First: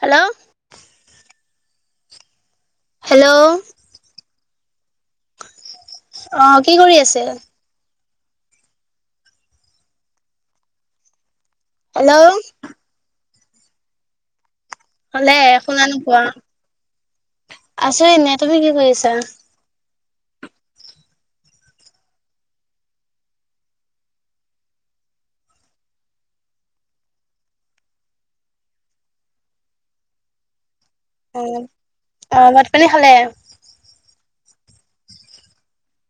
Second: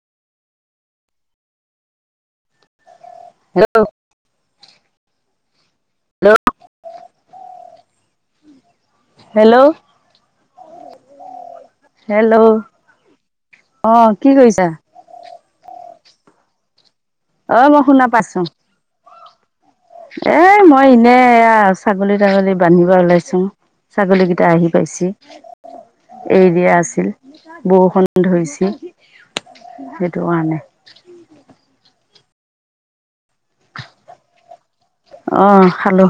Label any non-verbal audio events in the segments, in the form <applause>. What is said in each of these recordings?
Hello hello অঁ কি' কৰি আছে? হেল্ল' হেল্ল' অঁ কি কৰিছা? হেল্ল' শুনা নোপোৱা? অ মই শুনা আছো পাইছো এনেই। তুমি কি' কৰিছা? এ' মই এনেই এয়া ছাগলী- তাগলী বান্ধিব ওলাইছো। ছাগলী কেইটা আহি পাইছে এৰি দিয়া আছিল। বৰষুণ ধৰিছে সেইটো কাৰণে। <unintelligible> অঁ অঁ ভাত-পানী খালে? অঁ খালো।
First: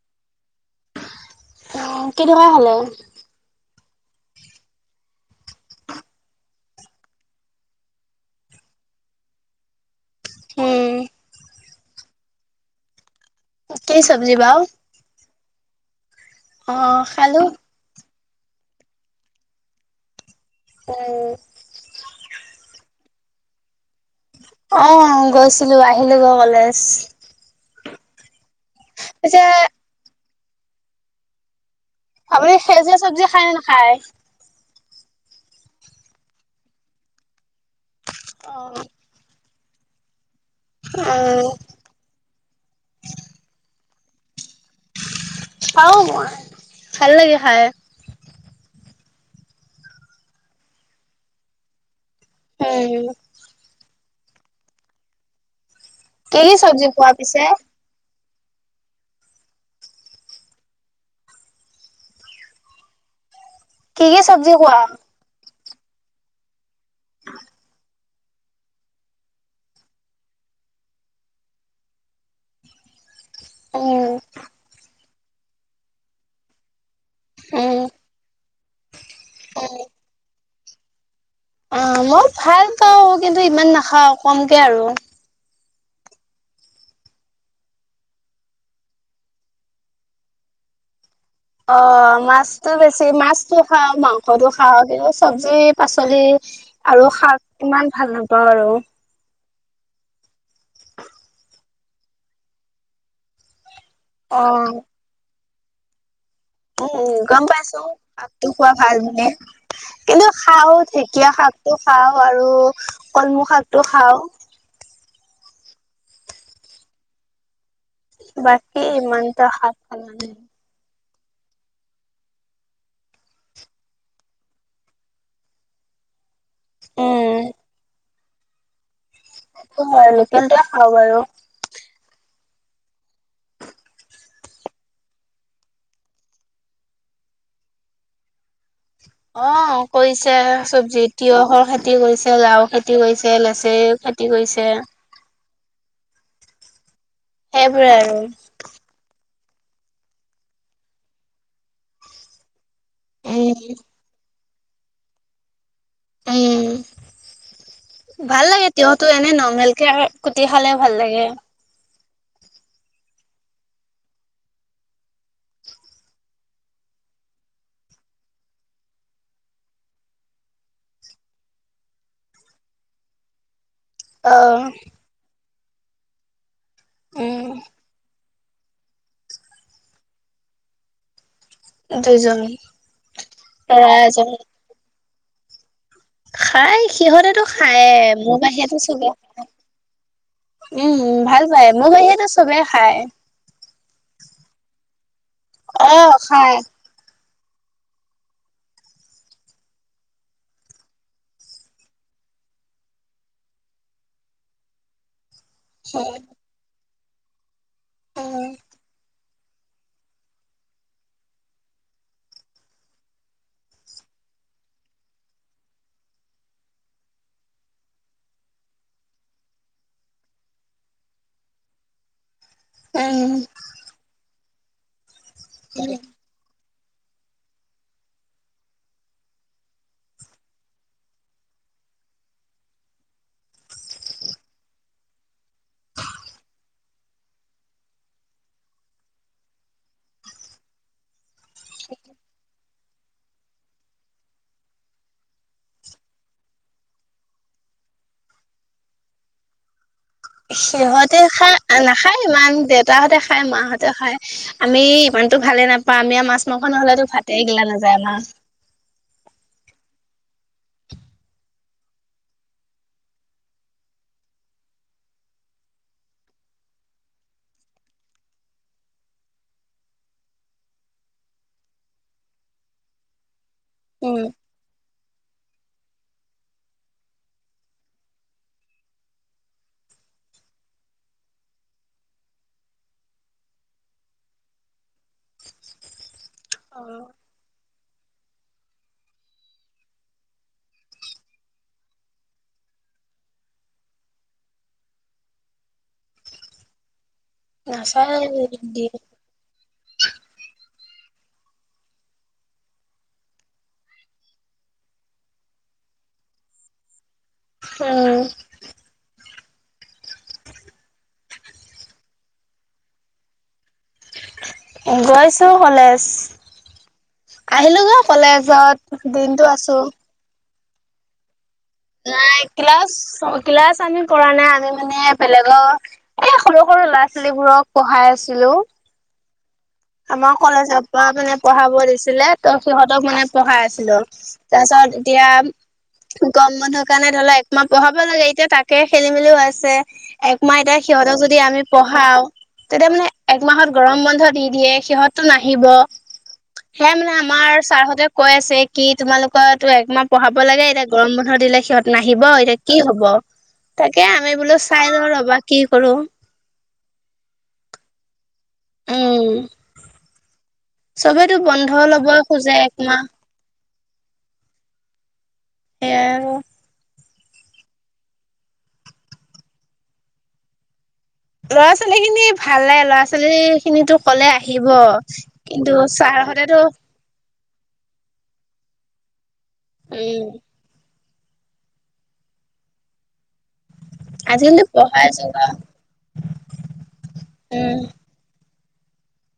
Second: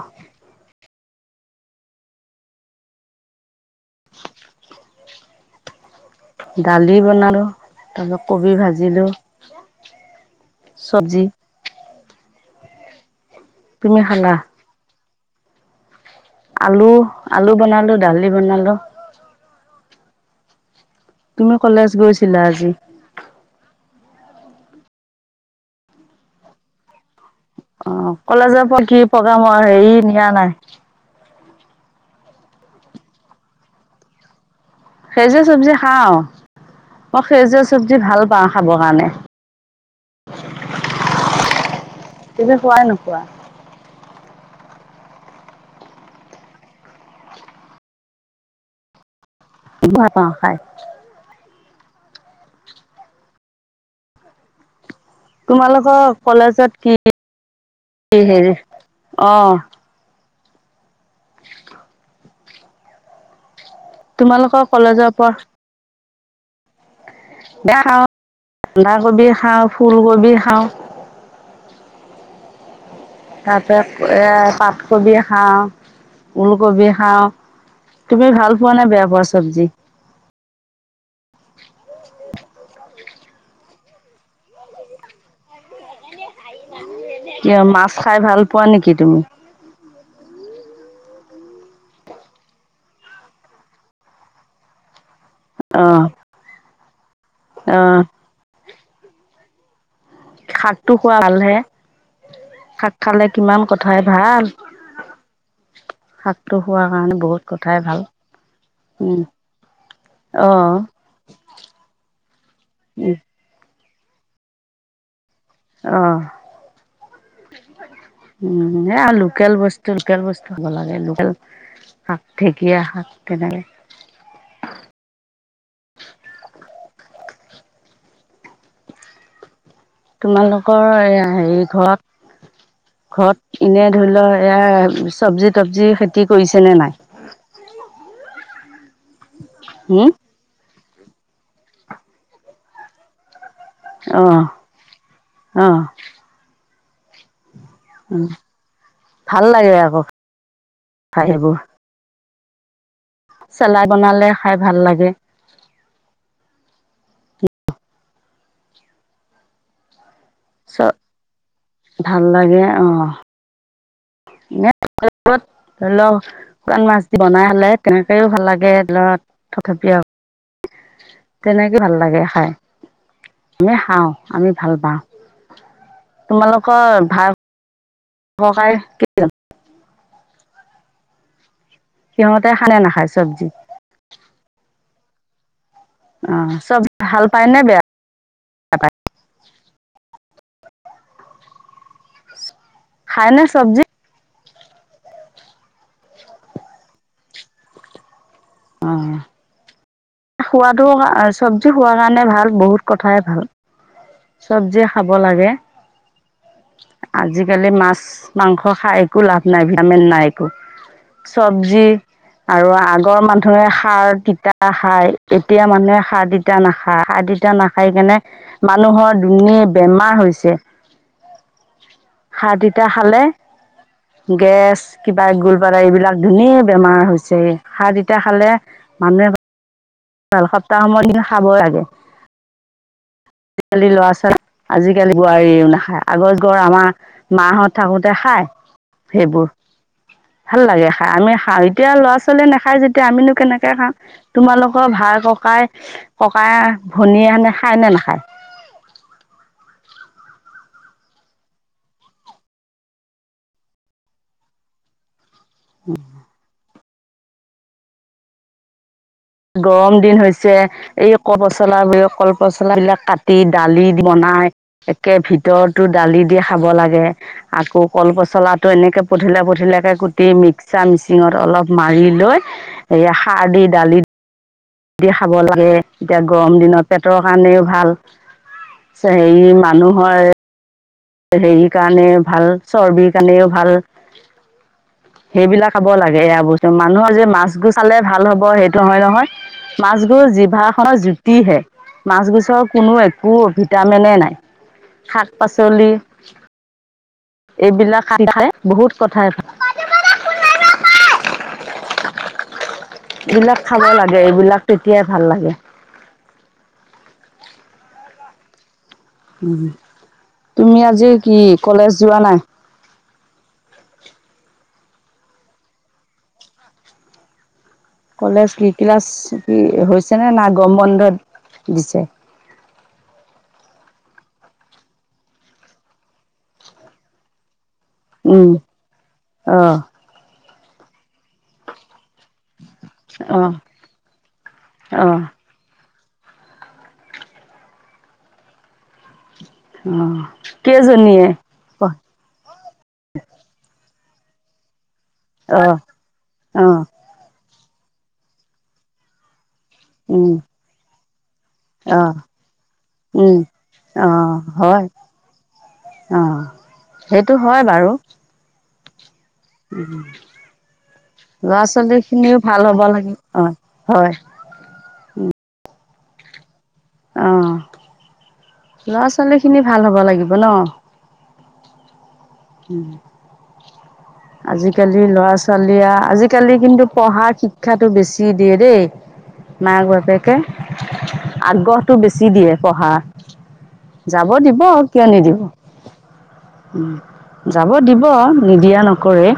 অঁ কিহৰ লগত খালে? <unintelligible> দালি বনালো তাৰপিছত কবি ভাজিলো। উম চব্জি। কি তুমি খালা চব্জি বাওঁ? আলু, খালো আলু বনালো। দালি বনালো। উম তুমি কলেজ গৈছিলা আজি? অঁ গৈছিলো আহিলো গৈ কলেজ। অঁ কলেজৰ পৰা কি পিছে প্ৰগ্ৰাম হয় হেৰি নিয়া নাই। আপুনি সেউজীয়া চব্জি খায়নে নেখাই? সেউজীয়া চব্জি খাওঁ। মই সেউজীয়া- চব্জি ভাল পাওঁ অ খাবৰ কাৰণে। তুমি উম ভাল পোৱা নে নোপোৱা? পাওঁ মই। ভাল লাগে খাই। ভাল লাগে অঁ খাই। হম। তোমালোকৰ- কি কি কলেজত চব্জি খোৱা পিছে কি- হেৰি অঁ। <inaudible> কি কি চব্জি তোমালোকৰ খোৱা কলেজৰ পৰা। দে খাওঁ বন্ধাকবি খাওঁ ফুলকবি খাওঁ তাৰপাপ উম এয়া পাতকবি খাওঁ উল কবি খাওঁ উম খাওঁ তুমি ভাল পোৱা নে বয়াপোৱা অ চবঝি অ মই ভাল পাওঁ কিন্তু ইমান না খাও কমকে আৰু কিয় মাছ খাই ভাল পোৱা নেকি তুমি অ মাছতো বেছি মাছতো খাও মাংসটো খাও চবজি অ পাচলি আৰু শাক অ কিমান ভাল নাপাওঁ আৰু শাক টো খোৱা ভাল হে শাক খালে কিমান কথাই অ ভাল। শাক উম গম পাইছো শাকটো খোৱা ভাল উম বুলি কিন্তু অ খাও ঢেকীয়া শাকটো খাও আৰু উম কলমৌ শাক টো খাওঁ অহ বাকী উম এ ইমানটা লোকেল শাক বস্তু ভাল লোকেল নালাগে বস্তু হব লাগে। শাক ঢেকীয়া শাক তেনেকে উম সেইটো হয় লোকেলটোৱে তোমালোকৰ খাওঁ বাৰু এ হেৰি ঘৰত ঘৰত এনে ধৰিল এয়া চবছি তবজি খেতি কৰিছে নে নাই অ হম কৰিছে চব তিয়হৰ খেতি কৰিছে লাউৰ খেতি কৰিছে লেছ তে অ খেতি কৰিছে। অ সেইবোৰে আৰু উম ভাল লাগে আকৌ খাই হেবো। উম চেলাই বনালে। খাই ভাল লাগে। উম, ভাল লাগে তিয়টো এনে নমেলকে আৰ কুটি খালে চ ভাল লাগে। ভাল লাগে অ এ ধৰি লওক শুকান মাছ দি বনাই হলে তেনেকেও ভাল লাগে। থপথপিয়া তেনেকে ভাল লাগে খাই। আমি খাওঁ অ আমি ভাল পাওঁ। তোমালোক হয় ভাল উম কায় কি <unintelligible> ম দুজন সিহঁতে খায় নে নাখায় চব্জি প্ৰায় এজন অ খাই চব্জি ভাল সিহঁতেতো পায় নে বেয়া খায়ে মোৰ বাহিৰেতো চবে উম ভাল‌, পাই মোৰ বাহিৰেটো চবে খায় নে চব্জি? অ খাই। অ খোৱটো চব্জি খোৱাৰ কাৰণে ভাল বহুত কথাই ভাল চব্জি খাব লাগে। হয়। আজি আজিকালি মাছ মাংস খাই একো লাভ নাই ভিটামিন নাই একো চব্জি আৰু আগৰ মানুহে সাৰ তিতা সাৰ এতিয়া মানুহে সাৰ, তিতা নাখায় -সাৰ, তিতা নাখাই কেনে মানুহৰ দুনীয়া বেমাৰ হৈছে। সাৰ তিতা খালে- উম গেছ কিবা এক গল পাৰা এইবিলাক ধুনীয়া বেমাৰ হৈছে সাৰ তিতা খালে মানুহে ভাল সপ্তাহৰ মুৰত কিন্তু খাবই লাগে আজিকালি লৰা ছোৱালী আজিকালি বোৱাৰীও নাখায় আগৰ যুগৰ আমাৰ মাহত থাকোতে খাই সেইবোৰ ভাল লাগে খাই আমি আৰু এতিয়া ল'ৰা ছোৱালীয়ে নাখায় যেতিয়া এতিয়া আমিনো কেনেকে খাম তোমালোক ভাই ককাই ককাই ভনীয়ে এনে খায় নে নাখায়? সিহঁতে খাই নাখায় ইমান দেউতাহঁতে খায় মাহঁতে খায় আমি মানতো ভালে নাপাও আমি আও মাছ-মাংস নহলেতো ভাতে গিলা নাযায় আমা গৰম দিন হৈছে এই কলপচলা কলপচলাবিলাক কাটি দালি বনাই একে ভিতৰতো দালি দি খাব লাগে আকৌ কলপচলাটো এনেকে পঠিলা পঠিলাকে কুটি মিক্সাৰ মিচিঙত অলপ মাৰি লৈ সেয়া সাৰ দি দালি উম দি খাব লাগে এতিয়া গৰম দিনত পেটৰ কাৰণেও ভাল হেৰি মানুহৰ, হেৰি কাৰণে ভাল চৰ্বিৰ কাৰণেও ভাল সেইবিলাক খাব লাগে। এৰা বস্তু অ', মানুহৰ যে মাছ গুছ খালে ভাল হ'ব সেইটো নহয় নহয় মাছ গুছ জিভা খনৰ জুতিহে মাছ গুছৰ কোনো একো ভিটামিনে নাই শাক পাচল চলি এইবিলাকে নাচায় বহুত দিয়ে কথাই এইবিলাক খাব লাগে এইবিলাক তেতিয়াই ভাল লাগে। উম তুমি আজি কি কলেজ যোৱা নাই? গৈছো কলেজ। আহিলো গৈ কলেজ কি কলেজত ক্লাছ দিনটো কি আছো হৈছেনে না গম বন্ধত নাই ক্লাছ ক্লাছ মানে কৰা নাই আমি মানে বেলেগৰ এই সৰু সৰু ল'ৰা ছোৱালীবোৰক পঢ়াই আছিলো। অ আমাৰ কলেজৰ পৰা মানে পঢ়াব দিছিলে। তো সিহঁতক মানে অঁ পঢ়াই আছিলো। তাৰপিছত অঁ এতিয়া গৰম বন্ধৰ কাৰণে ধৰি লও একমাহ পঢ়াব লাগে এতিয়া তাকে খেলি মেলিও ছে অঁ একমাহ সিহঁতক কেইজনীয়ে যদি আমি অঁ পঢ়াওঁ তেতিয়া মানে একমাহত গৰম ব ধৰি দিয়ে সিহঁত নাহিব অঁ সেয়া মানে আমাৰ ছাৰহঁতে কৈ আছে কি তোমালোকৰ তো একমাহ অঁ পঢ়াব লাগে এতিয়া গৰম বন্ধ বন্ধৰ দিলে সিহঁত অঁ নাহিব এতিয়া কি হব উম তাকে আমি অঁ বোলো হয় চাই লওঁ ৰবা কি কৰো। অঁ সেইটো হয় বাৰু। উম উম চবেতো লৰা বন্ধ ছোৱালী লব খিনিও খোজে ভাল হ'ব একমাহ লাগে। হয় হয় সেইয়াই আৰু আহ লৰা ছোৱালী খিনি ভাল হব লাগিব ন ল'ৰা ছোৱালী খিনি ভাল লাগে ল'ৰা ছোৱালী খিনিতো কলে আহিব। আজিকালি ল'ৰা কিন্তু ছোৱালীয়ে আজিকালি ছাৰহঁতেতো কিন্তু পঢ়া শিক্ষাটো বেছি দিয়ে দেই মাক উম বাপেকে আগ্ৰহটো বেছি দিয়ে পঢ়া যাব দিব আজিকালিতো কিয় পঢ়াই নিদিব যোগা উম যাব উম দিব নিদিয়া নকৰে।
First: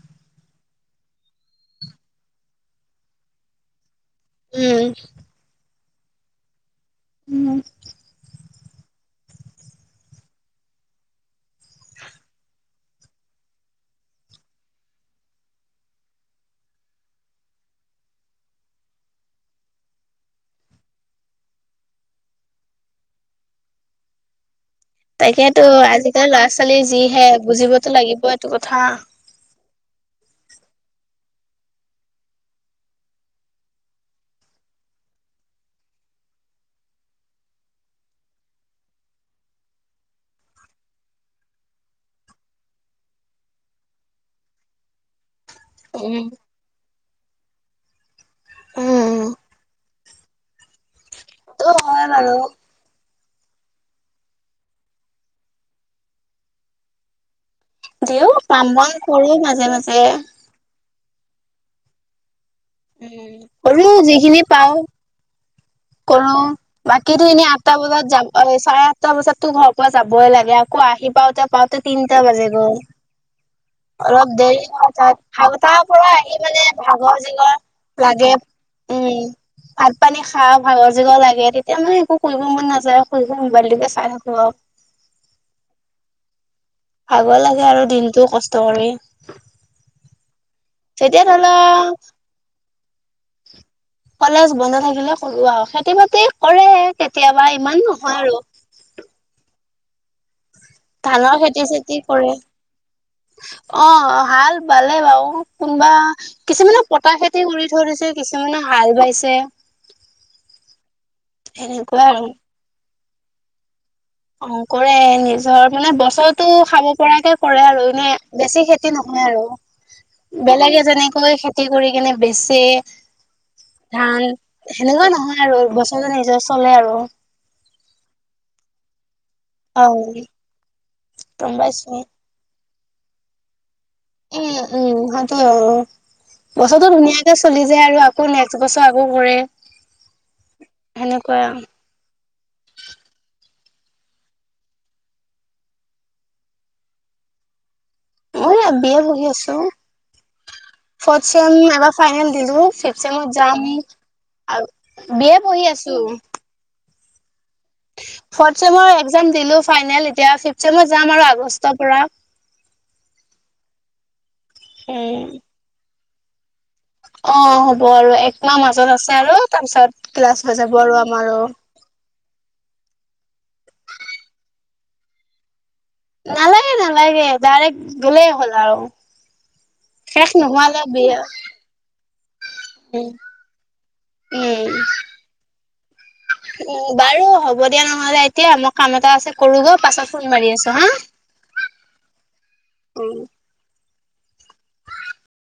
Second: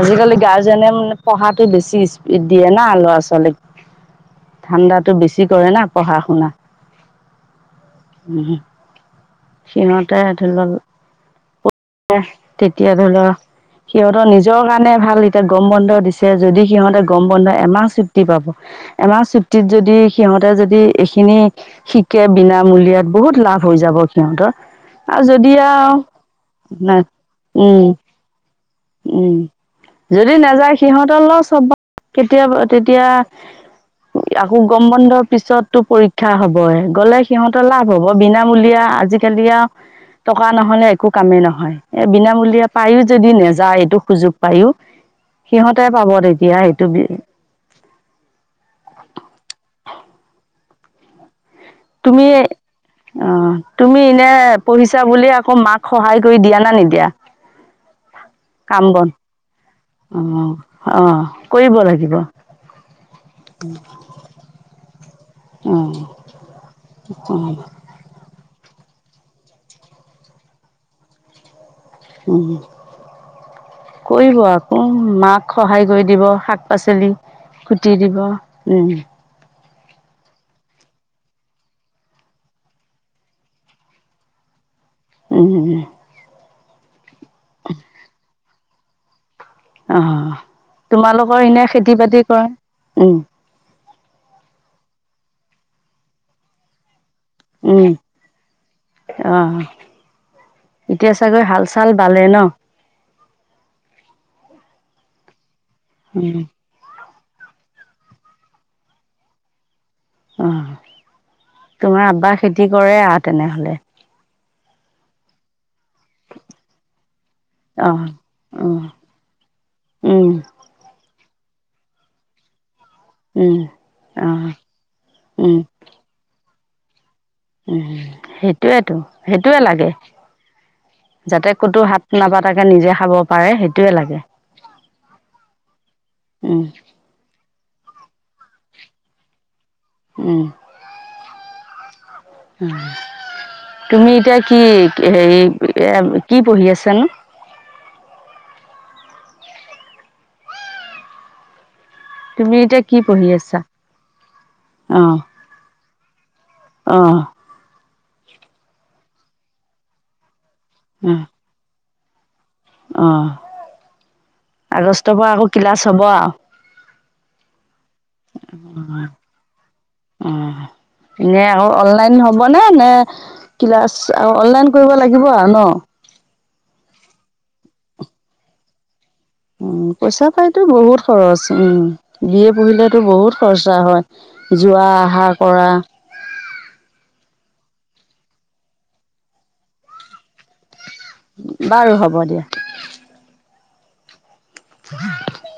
আজিকালি গাৰ্জেনে মানে পঢ়াটো বেছি স্পীড দিয়ে না ল'ৰা ছোৱালীক উম ঠাণ্ডাতো বেছি কৰে না পঢ়া শুনা, উহু, উহু, সিহতে ধৰি লোৱা, তেতিয়া ধ লও, সিহঁতৰ নিজৰ কাৰণে ভাল, এতিয়া গম বন্ধ দিছে যদি সিহঁতে গম বন্ধ এমাহ চুটি পাব, এমাহ চুটিত যদি সিহঁতে যদি এইখিনি শিকে বিনামূলিয়াত বহুত লাভ হৈ যাব সিহঁতৰ। আৰু তাকেতো যদিয়া, আজিকালি ল'ৰা ছোৱালী যি হে, বুজিবতো লাগিব এইটো কথা। উম যদি নাযায় সিহঁতৰ লছ হব, কেতিয়াবা, তেতিয়া আকৌ গম বন্ধৰ পিছতো পৰীক্ষা হবই গলে সিহঁতৰ লাভ হব, বিনামূলীয়া আজিকালি আৰু চব কোৱানহলে একো কামেই নহয়, এ বিনামূলীয়া পায়ো যদি নেযায়, এইটো সুযোগ পায়ো, সিহঁতে পাব উম তেতিয়া সেইটো, উম সেইটো হয় তুমি বাৰু অ তুমি এনে পঢ়িছা বুলি আকৌ মাক সহায় কৰি দিয়া না নিদিয়া? দিও কাম বন কৰো মাজে মাজে। অঁ অঁ কৰিব লাগিব, উম কৰো যিখিনি পাও। অঁ কৰো, বাকী টো এনেই অঁ আঠটা বজাত যাব চাৰে, দুটা বজাততো ঘৰৰ পৰা যাবই লাগে আকৌ আহি পাওঁতে পা, তিনটা বাজি গ'ল, অলপ কৰিব দেৰি আকৌ হ তাত মাক সটাৰ সহায় কৰি পৰা দিব আহি শাক মানে পাচলি ভাগৰ জিগৰ কুটি দিব লাগে, উম। ভাত পানী, খাহ ভাগৰ জুগৰ লাগে তেতিয়া মানে একো কৰিব মন নাযায় হুই হুই মোবাইলটোকে চাই থাকো আও। উম ভাগৰ লাগে আৰু দিনতটো কষ্ট। তৰি আহ তোমালোকৰ এনে লও খেতি বাতি কৰা, উম। কলেজ বন্ধ থাকিলে কৰোআও, খেতি বাতি কৰে। কেতিয়াবা ইমান উম, নহয় আৰু অ', এতিয়া ধানৰ চাগৈ হাল খেতি চাল চেতি বালে কৰে, ন? অ হাল বালে বাও কোনোবা, উম, কিছুমানে পতাশেত, উৰি ধৰিছে, কিছুমানে হাল বাইছে। অ, সেনেকুৱা তোমাৰ আৰু আবা খেতি কৰে আ তেনেহ'লে? অংকৰে নিজত মানে বছৰতো খাব পৰাকে কৰে আৰু, এনে অ'। বেছি উম, খেতি নহয় উম, আৰু বেলেগ এজনীক। কৈ খেতি কৰি কেনে বেছে। উম, ধান অ', সেনেকুৱা নহয় উম, আৰু বছৰমান নিজৰ চলে আৰু উম সেইটোয়েতো সেইটোয়ে অ লাগে যাতে গম ক'তো পাইছো হাত নাবা তাকে নিজে খাব পাৰে সেইটো উম উম সেইটোয়ে আৰু উম, বছৰটো ধুনীয়াকে চলি যে আৰু আকৌ নেক্সট বছৰ আকৌ কৰে। উম, সেনেকুৱা তুমি এতিয়া কি হেৰি কি পঢ়ি আছানো? মই বি এ পঢ়ি আছো ফৰট ছেম এবাৰ। ফাইনেল তুমি দিলো এতিয়া কি ফিফ পঢ়ি ছেমত আছা? যাম আৰু বি এ পঢ়ি আছো। অঁ ফৰট চেমৰ একজাম দিলোঁ ফাইনেল এতিয়া নিশ্চয় মই যাম আৰু আগষ্টৰ পৰা। আহ আগষ্টৰ উম পৰা আকৌ কিলাচ হব অ হ'ব আৰু একমাহ মাজত আছে আৰু তাৰপিছত অ ক্লাছ হৈ যাব আৰু আমাৰো। এনে আকৌ অনলাইন হবনে নে ক্লাছ আৰু অনলাইন কৰিব লাগিব আৰু ন। নালাগে নালাগে ডাইৰেক্ট গ'লেই হ'ল আৰু। উম পইচা শেষ পাইতো নোহোৱালৈ বহুত বিয়া খৰচ উম। বি এ পঢ়িলেতো উম বহুত খৰচা হয় উম। যোৱা আহা কৰা উম, বাৰু হ'ব দিয়া নহ'লে এতিয়া মই কাম এটা আছে কৰো পাছত ফোন মাৰি আছো হা। বাৰু হ'ব দিয়া। উম, <unintelligible>